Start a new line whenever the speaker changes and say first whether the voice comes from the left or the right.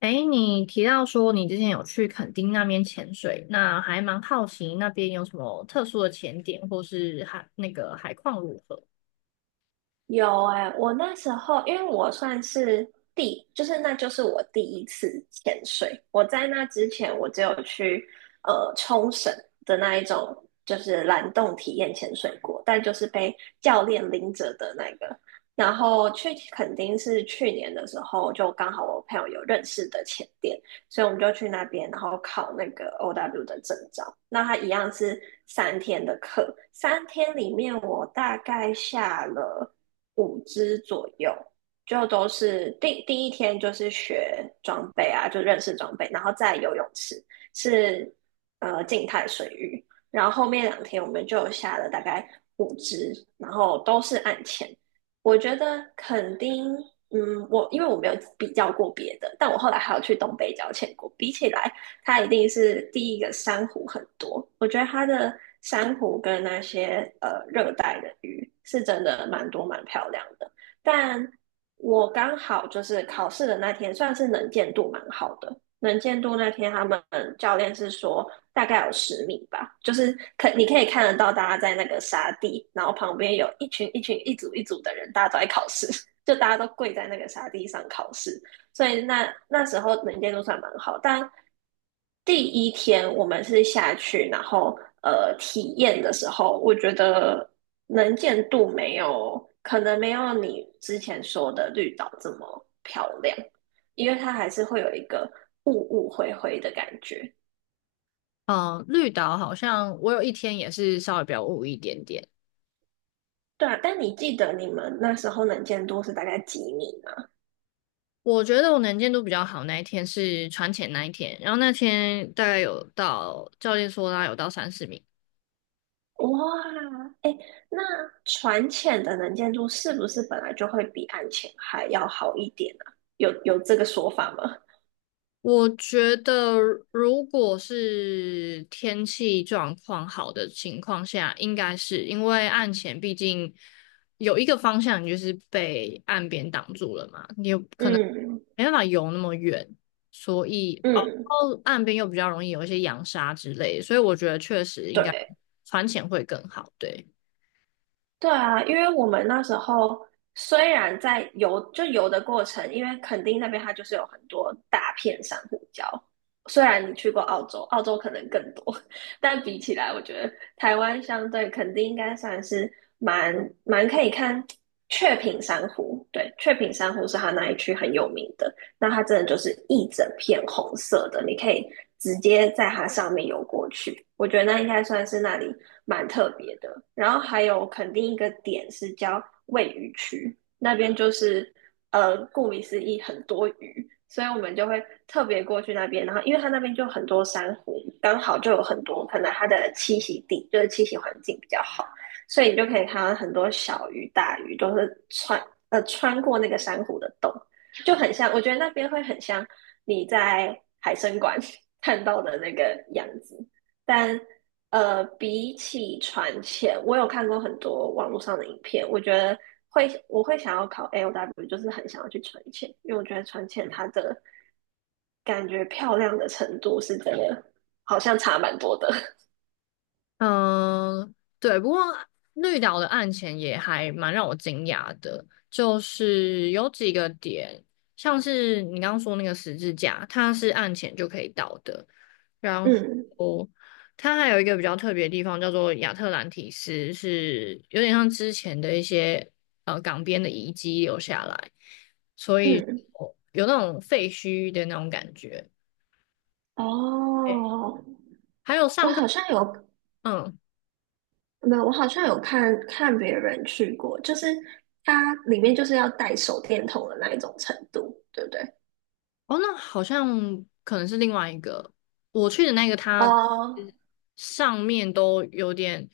left: 诶，你提到说你之前有去垦丁那边潜水，那还蛮好奇那边有什么特殊的潜点，或是海那个海况如何？
right: 有哎、我那时候因为我算是第，就是那就是我第一次潜水。我在那之前，我只有去冲绳的那一种，就是蓝洞体验潜水过，但就是被教练拎着的那个。然后去垦丁是去年的时候，就刚好我朋友有认识的潜店，所以我们就去那边，然后考那个 OW 的证照。那他一样是三天的课，三天里面我大概下了。五支左右，就都是第一天就是学装备啊，就认识装备，然后再游泳池是静态水域，然后后面两天我们就下了大概五只，然后都是按潜。我觉得肯定，嗯，我因为我没有比较过别的，但我后来还有去东北角潜过，比起来它一定是第一个珊瑚很多。我觉得它的珊瑚跟那些热带的鱼是真的蛮多蛮漂亮的，但我刚好就是考试的那天，算是能见度蛮好的。能见度那天，他们教练是说大概有10米吧，就是你可以看得到大家在那个沙地，然后旁边有一组一组的人，大家都在考试，就大家都跪在那个沙地上考试。所以那时候能见度算蛮好，但第一天我们是下去，然后体验的时候，我觉得能见度没有，可能没有你之前说的绿岛这么漂亮，因为它还是会有一个雾雾灰灰的感觉。
left: 嗯，绿岛好像我有一天也是稍微比较雾一点点。
right: 对啊，但你记得你们那时候能见度是大概几米吗？
left: 我觉得我能见度比较好那一天是船潜那一天，然后那天大概有到教练说大概有到30米，
right: 哇，那船浅的能见度是不是本来就会比岸浅还要好一点啊？有这个说法吗？
left: 我觉得，如果是天气状况好的情况下，应该是因为岸前毕竟有一个方向，你就是被岸边挡住了嘛，你有可能
right: 嗯
left: 没办法游那么远，所以哦，
right: 嗯，
left: 哦岸边又比较容易有一些扬沙之类的，所以我觉得确实应该
right: 对。
left: 船潜会更好，对。
right: 对啊，因为我们那时候虽然在游，就游的过程，因为垦丁那边它就是有很多大片珊瑚礁。虽然你去过澳洲，澳洲可能更多，但比起来，我觉得台湾相对垦丁应该算是蛮蛮可以看雀屏珊瑚。对，雀屏珊瑚是它那一区很有名的。那它真的就是一整片红色的，你可以直接在它上面游过去。我觉得那应该算是那里蛮特别的。然后还有肯定一个点是叫喂鱼区，那边就是顾名思义很多鱼，所以我们就会特别过去那边。然后因为它那边就很多珊瑚，刚好就有很多，可能它的栖息地就是栖息环境比较好。所以你就可以看到很多小鱼、大鱼都是穿过那个珊瑚的洞，就很像，我觉得那边会很像你在海参馆 看到的那个样子。但比起船前，我有看过很多网络上的影片，我觉得我会想要考 AOW，就是很想要去船前，因为我觉得船前它的感觉漂亮的程度是真的好像差蛮多的。
left: 嗯，对，不过绿岛的案前也还蛮让我惊讶的，就是有几个点，像是你刚刚说那个十字架，它是案前就可以到的，然
right: 嗯
left: 后它还有一个比较特别的地方叫做亚特兰提斯，是有点像之前的一些港边的遗迹留下来，所以
right: 嗯，
left: 有那种废墟的那种感觉，诶
right: 哦，
left: 还有
right: 我
left: 上课。
right: 好像有
left: 嗯。
right: 我好像有看别人去过，就是它里面就是要带手电筒的那一种程度，对不对？
left: 哦，那好像可能是另外一个。我去的那个，它
right: 哦，
left: 上面都有点，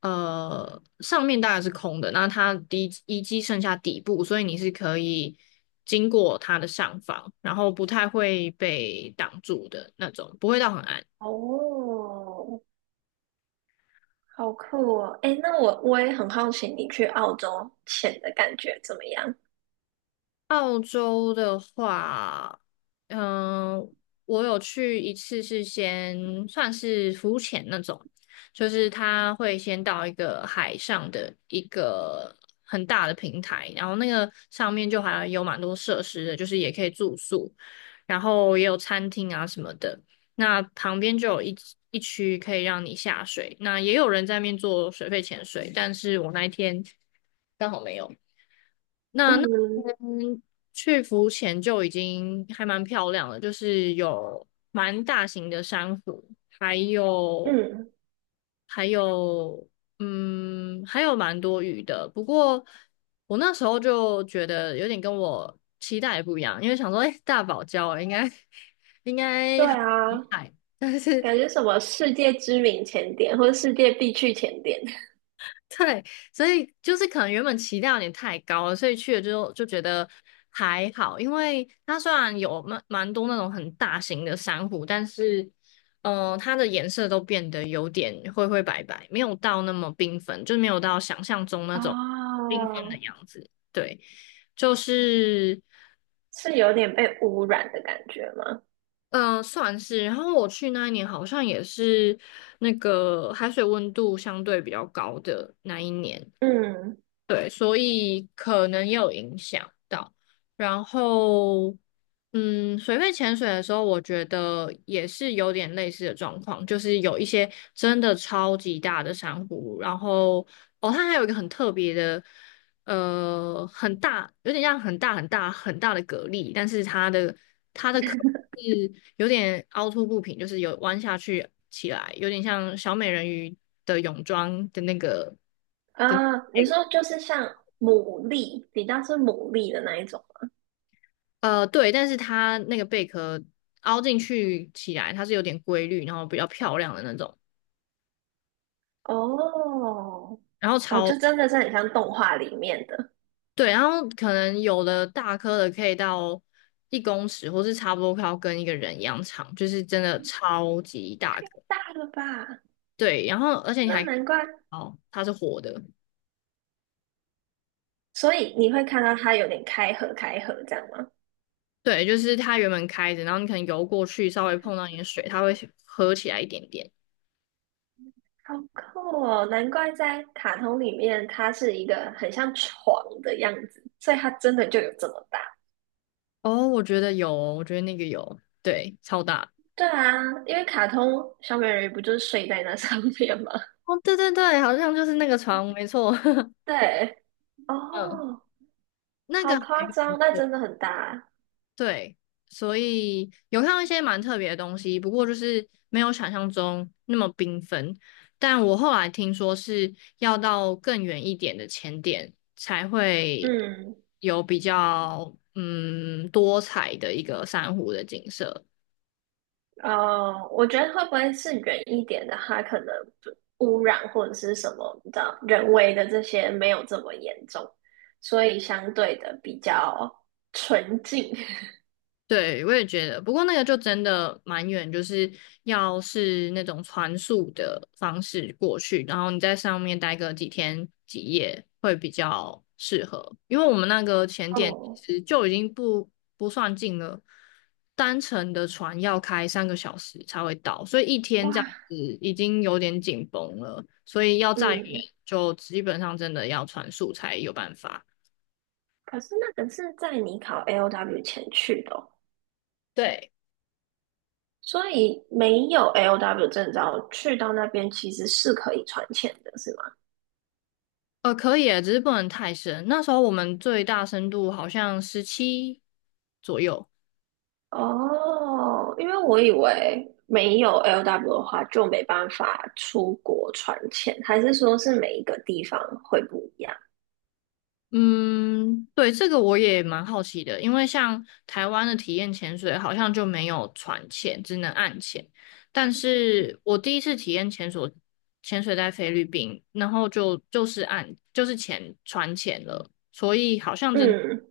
left: 上面大概是空的，那它底遗迹剩下底部，所以你是可以经过它的上方，然后不太会被挡住的那种，不会到很暗。
right: 哦，好酷哦！诶，那我也很好奇，你去澳洲潜的感觉怎么样？
left: 澳洲的 话，嗯、我有去一次，是先算是浮潜那种，就是他会先到一个海上的一个很大的平台，然后那个上面就好像有蛮多设施的，就是也可以住宿，然后也有餐厅啊什么的。那旁边就有一区可以让你下水，那也有人在那边做水肺潜水，但是我那一天刚好没有。那那
right: 嗯
left: 天去浮潜就已经还蛮漂亮了，就是有蛮大型的珊瑚，还有
right: 嗯，
left: 还有还有蛮多鱼的。不过我那时候就觉得有点跟我期待不一样，因为想说，哎、大堡礁应该 应
right: 对
left: 该很厉
right: 啊，
left: 害。
right: 感觉什么世界知名前点或者世界必去前点，
left: 对，所以就是可能原本期待有点太高了，所以去了之后就觉得还好，因为它虽然有蛮多那种很大型的珊瑚，但是它的颜色都变得有点灰灰白白，没有到那么缤纷，就没有到想象中那种缤纷的
right: 哦，
left: 样子。对，就是
right: 是有点被污染的感觉吗？
left: 算是。然后我去那一年好像也是那个海水温度相对比较高的那一年。
right: 嗯
left: 对，所以可能也有影响到。然后，水肺潜水的时候，我觉得也是有点类似的状况，就是有一些真的超级大的珊瑚，然后哦，它还有一个很特别的，很大，有点像很大很大很大的蛤蜊，但是它的壳是有点凹凸不平，就是有弯下去起来，有点像小美人鱼的泳装的那个。的。
right: 啊，你说就是像牡蛎，比较是牡蛎的那一种。
left: 对，但是它那个贝壳凹进去起来，它是有点规律，然后比较漂亮的那种，
right: 哦，
left: 然后
right: 哦，
left: 超，
right: 就真的是很像动画里面的，
left: 对，然后可能有的大颗的可以到1公尺，或是差不多快要跟一个人一样长，就是真的超级大颗。
right: 大了吧？
left: 对，然后而且你
right: 那
left: 还
right: 难怪，
left: 哦，它是活的，
right: 所以你会看到它有点开合开合这样吗？
left: 对，就是它原本开着，然后你可能游过去，稍微碰到你的水，它会合起来一点点。
right: 好酷哦！难怪在卡通里面，它是一个很像床的样子，所以它真的就有这么大。
left: 哦，我觉得有，哦我觉得那个有，对，超大。
right: 对啊，因为卡通小美人鱼不就是睡在那上面吗？
left: 哦，对对对，好像就是那个床，没错。
right: 对，
left: 嗯。
right: 哦，
left: 那
right: 好
left: 个还
right: 夸
left: 蛮
right: 张，那
left: 特
right: 真的很大。
left: 对，所以有看到一些蛮特别的东西，不过就是没有想象中那么缤纷。但我后来听说是要到更远一点的前点才会
right: 嗯，
left: 有比较多彩的一个珊瑚的景色。
right: 哦，我觉得会不会是远一点的，它可能污染或者是什么你知道，人为的这些没有这么严重，所以相对的比较纯净。
left: 对，我也觉得，不过那个就真的蛮远，就是要是那种船速的方式过去，然后你在上面待个几天几夜会比较适合，因为我们那个前 点
right: 哦，
left: 其实就已经不算近了，单程的船要开3个小时才会到，所以一天
right: 哇，
left: 这样子已经有点紧绷了，所以要再远
right: 嗯，
left: 就基本上真的要船速才有办法。
right: 可是那个是在你考 L O w 前去的哦。
left: 对。
right: 所以没有 L o w 证照，去到那边其实是可以传钱的，是吗？
left: 可以耶，只是不能太深。那时候我们最大深度好像17左右。
right: 哦，因为我以为没有 L O w 的话就没办法出国传钱，还是说是每一个地方会不一样？
left: 嗯，对，这个我也蛮好奇的，因为像台湾的体验潜水好像就没有船潜，只能岸潜。但是我第一次体验潜水，潜水在菲律宾，然后就是岸，就是潜船潜了，所以好像真
right: 嗯，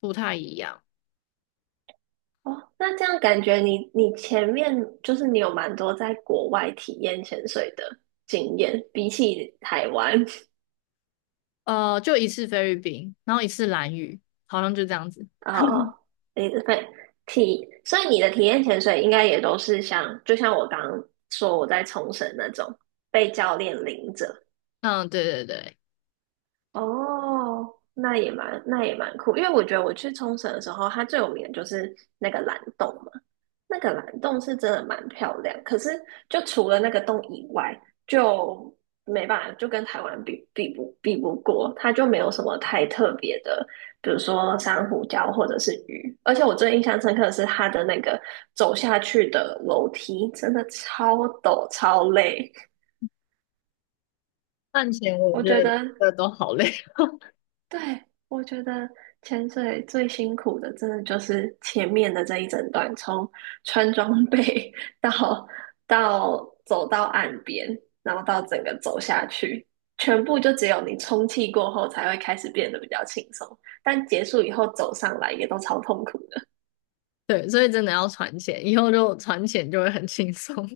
left: 不太一样。
right: 哦，那这样感觉你前面就是你有蛮多在国外体验潜水的经验，比起台湾。
left: 就一次菲律宾，然后一次蓝屿，好像就这样子。
right: 哦，你的对体，所以你的体验潜水应该也都是像，就像我刚刚说我在冲绳那种被教练领着，
left: 嗯，对对对。
right: 哦，那也蛮酷，因为我觉得我去冲绳的时候，它最有名的就是那个蓝洞嘛。那个蓝洞是真的蛮漂亮，可是就除了那个洞以外，就没办法，就跟台湾比不过，它就没有什么太特别的，比如说珊瑚礁或者是鱼。而且我最印象深刻的是它的那个走下去的楼梯，真的超陡超累。
left: 赚钱我
right: 我
left: 觉
right: 觉
left: 得
right: 得
left: 这都好累，
right: 对，我觉得潜水最辛苦的，真的就是前面的这一整段，从穿装备 到到走到岸边，然后到整个走下去，全部就只有你充气过后才会开始变得比较轻松，但结束以后走上来也都超痛苦的。
left: 对，所以真的要存钱，以后就存钱就会很轻松。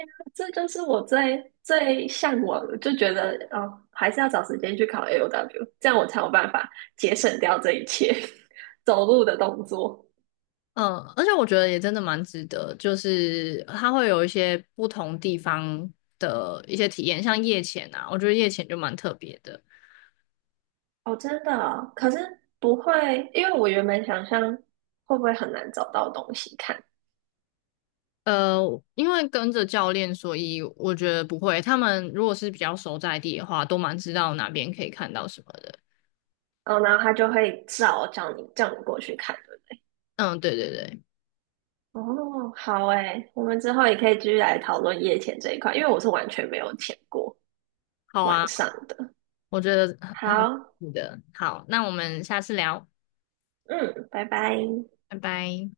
right: 这就是我最最向往的，就觉得哦，还是要找时间去考 AOW，这样我才有办法节省掉这一切 走路的动作。
left: 嗯，而且我觉得也真的蛮值得，就是它会有一些不同地方的一些体验，像夜潜啊，我觉得夜潜就蛮特别的。
right: 哦，真的哦可是不会，因为我原本想象会不会很难找到东西看，
left: 呃，因为跟着教练，所以我觉得不会。他们如果是比较熟在地的话，都蛮知道哪边可以看到什么的。
right: 然后他就会叫你过去看，对不对？
left: 嗯，对对对，
right: 哦，好诶，我们之后也可以继续来讨论夜潜这一块，因为我是完全没有潜过
left: 好
right: 晚
left: 啊，
right: 上的。
left: 我觉得很
right: 好，
left: 很有趣的。好，那我们下次聊，
right: 嗯，拜拜。
left: 拜拜。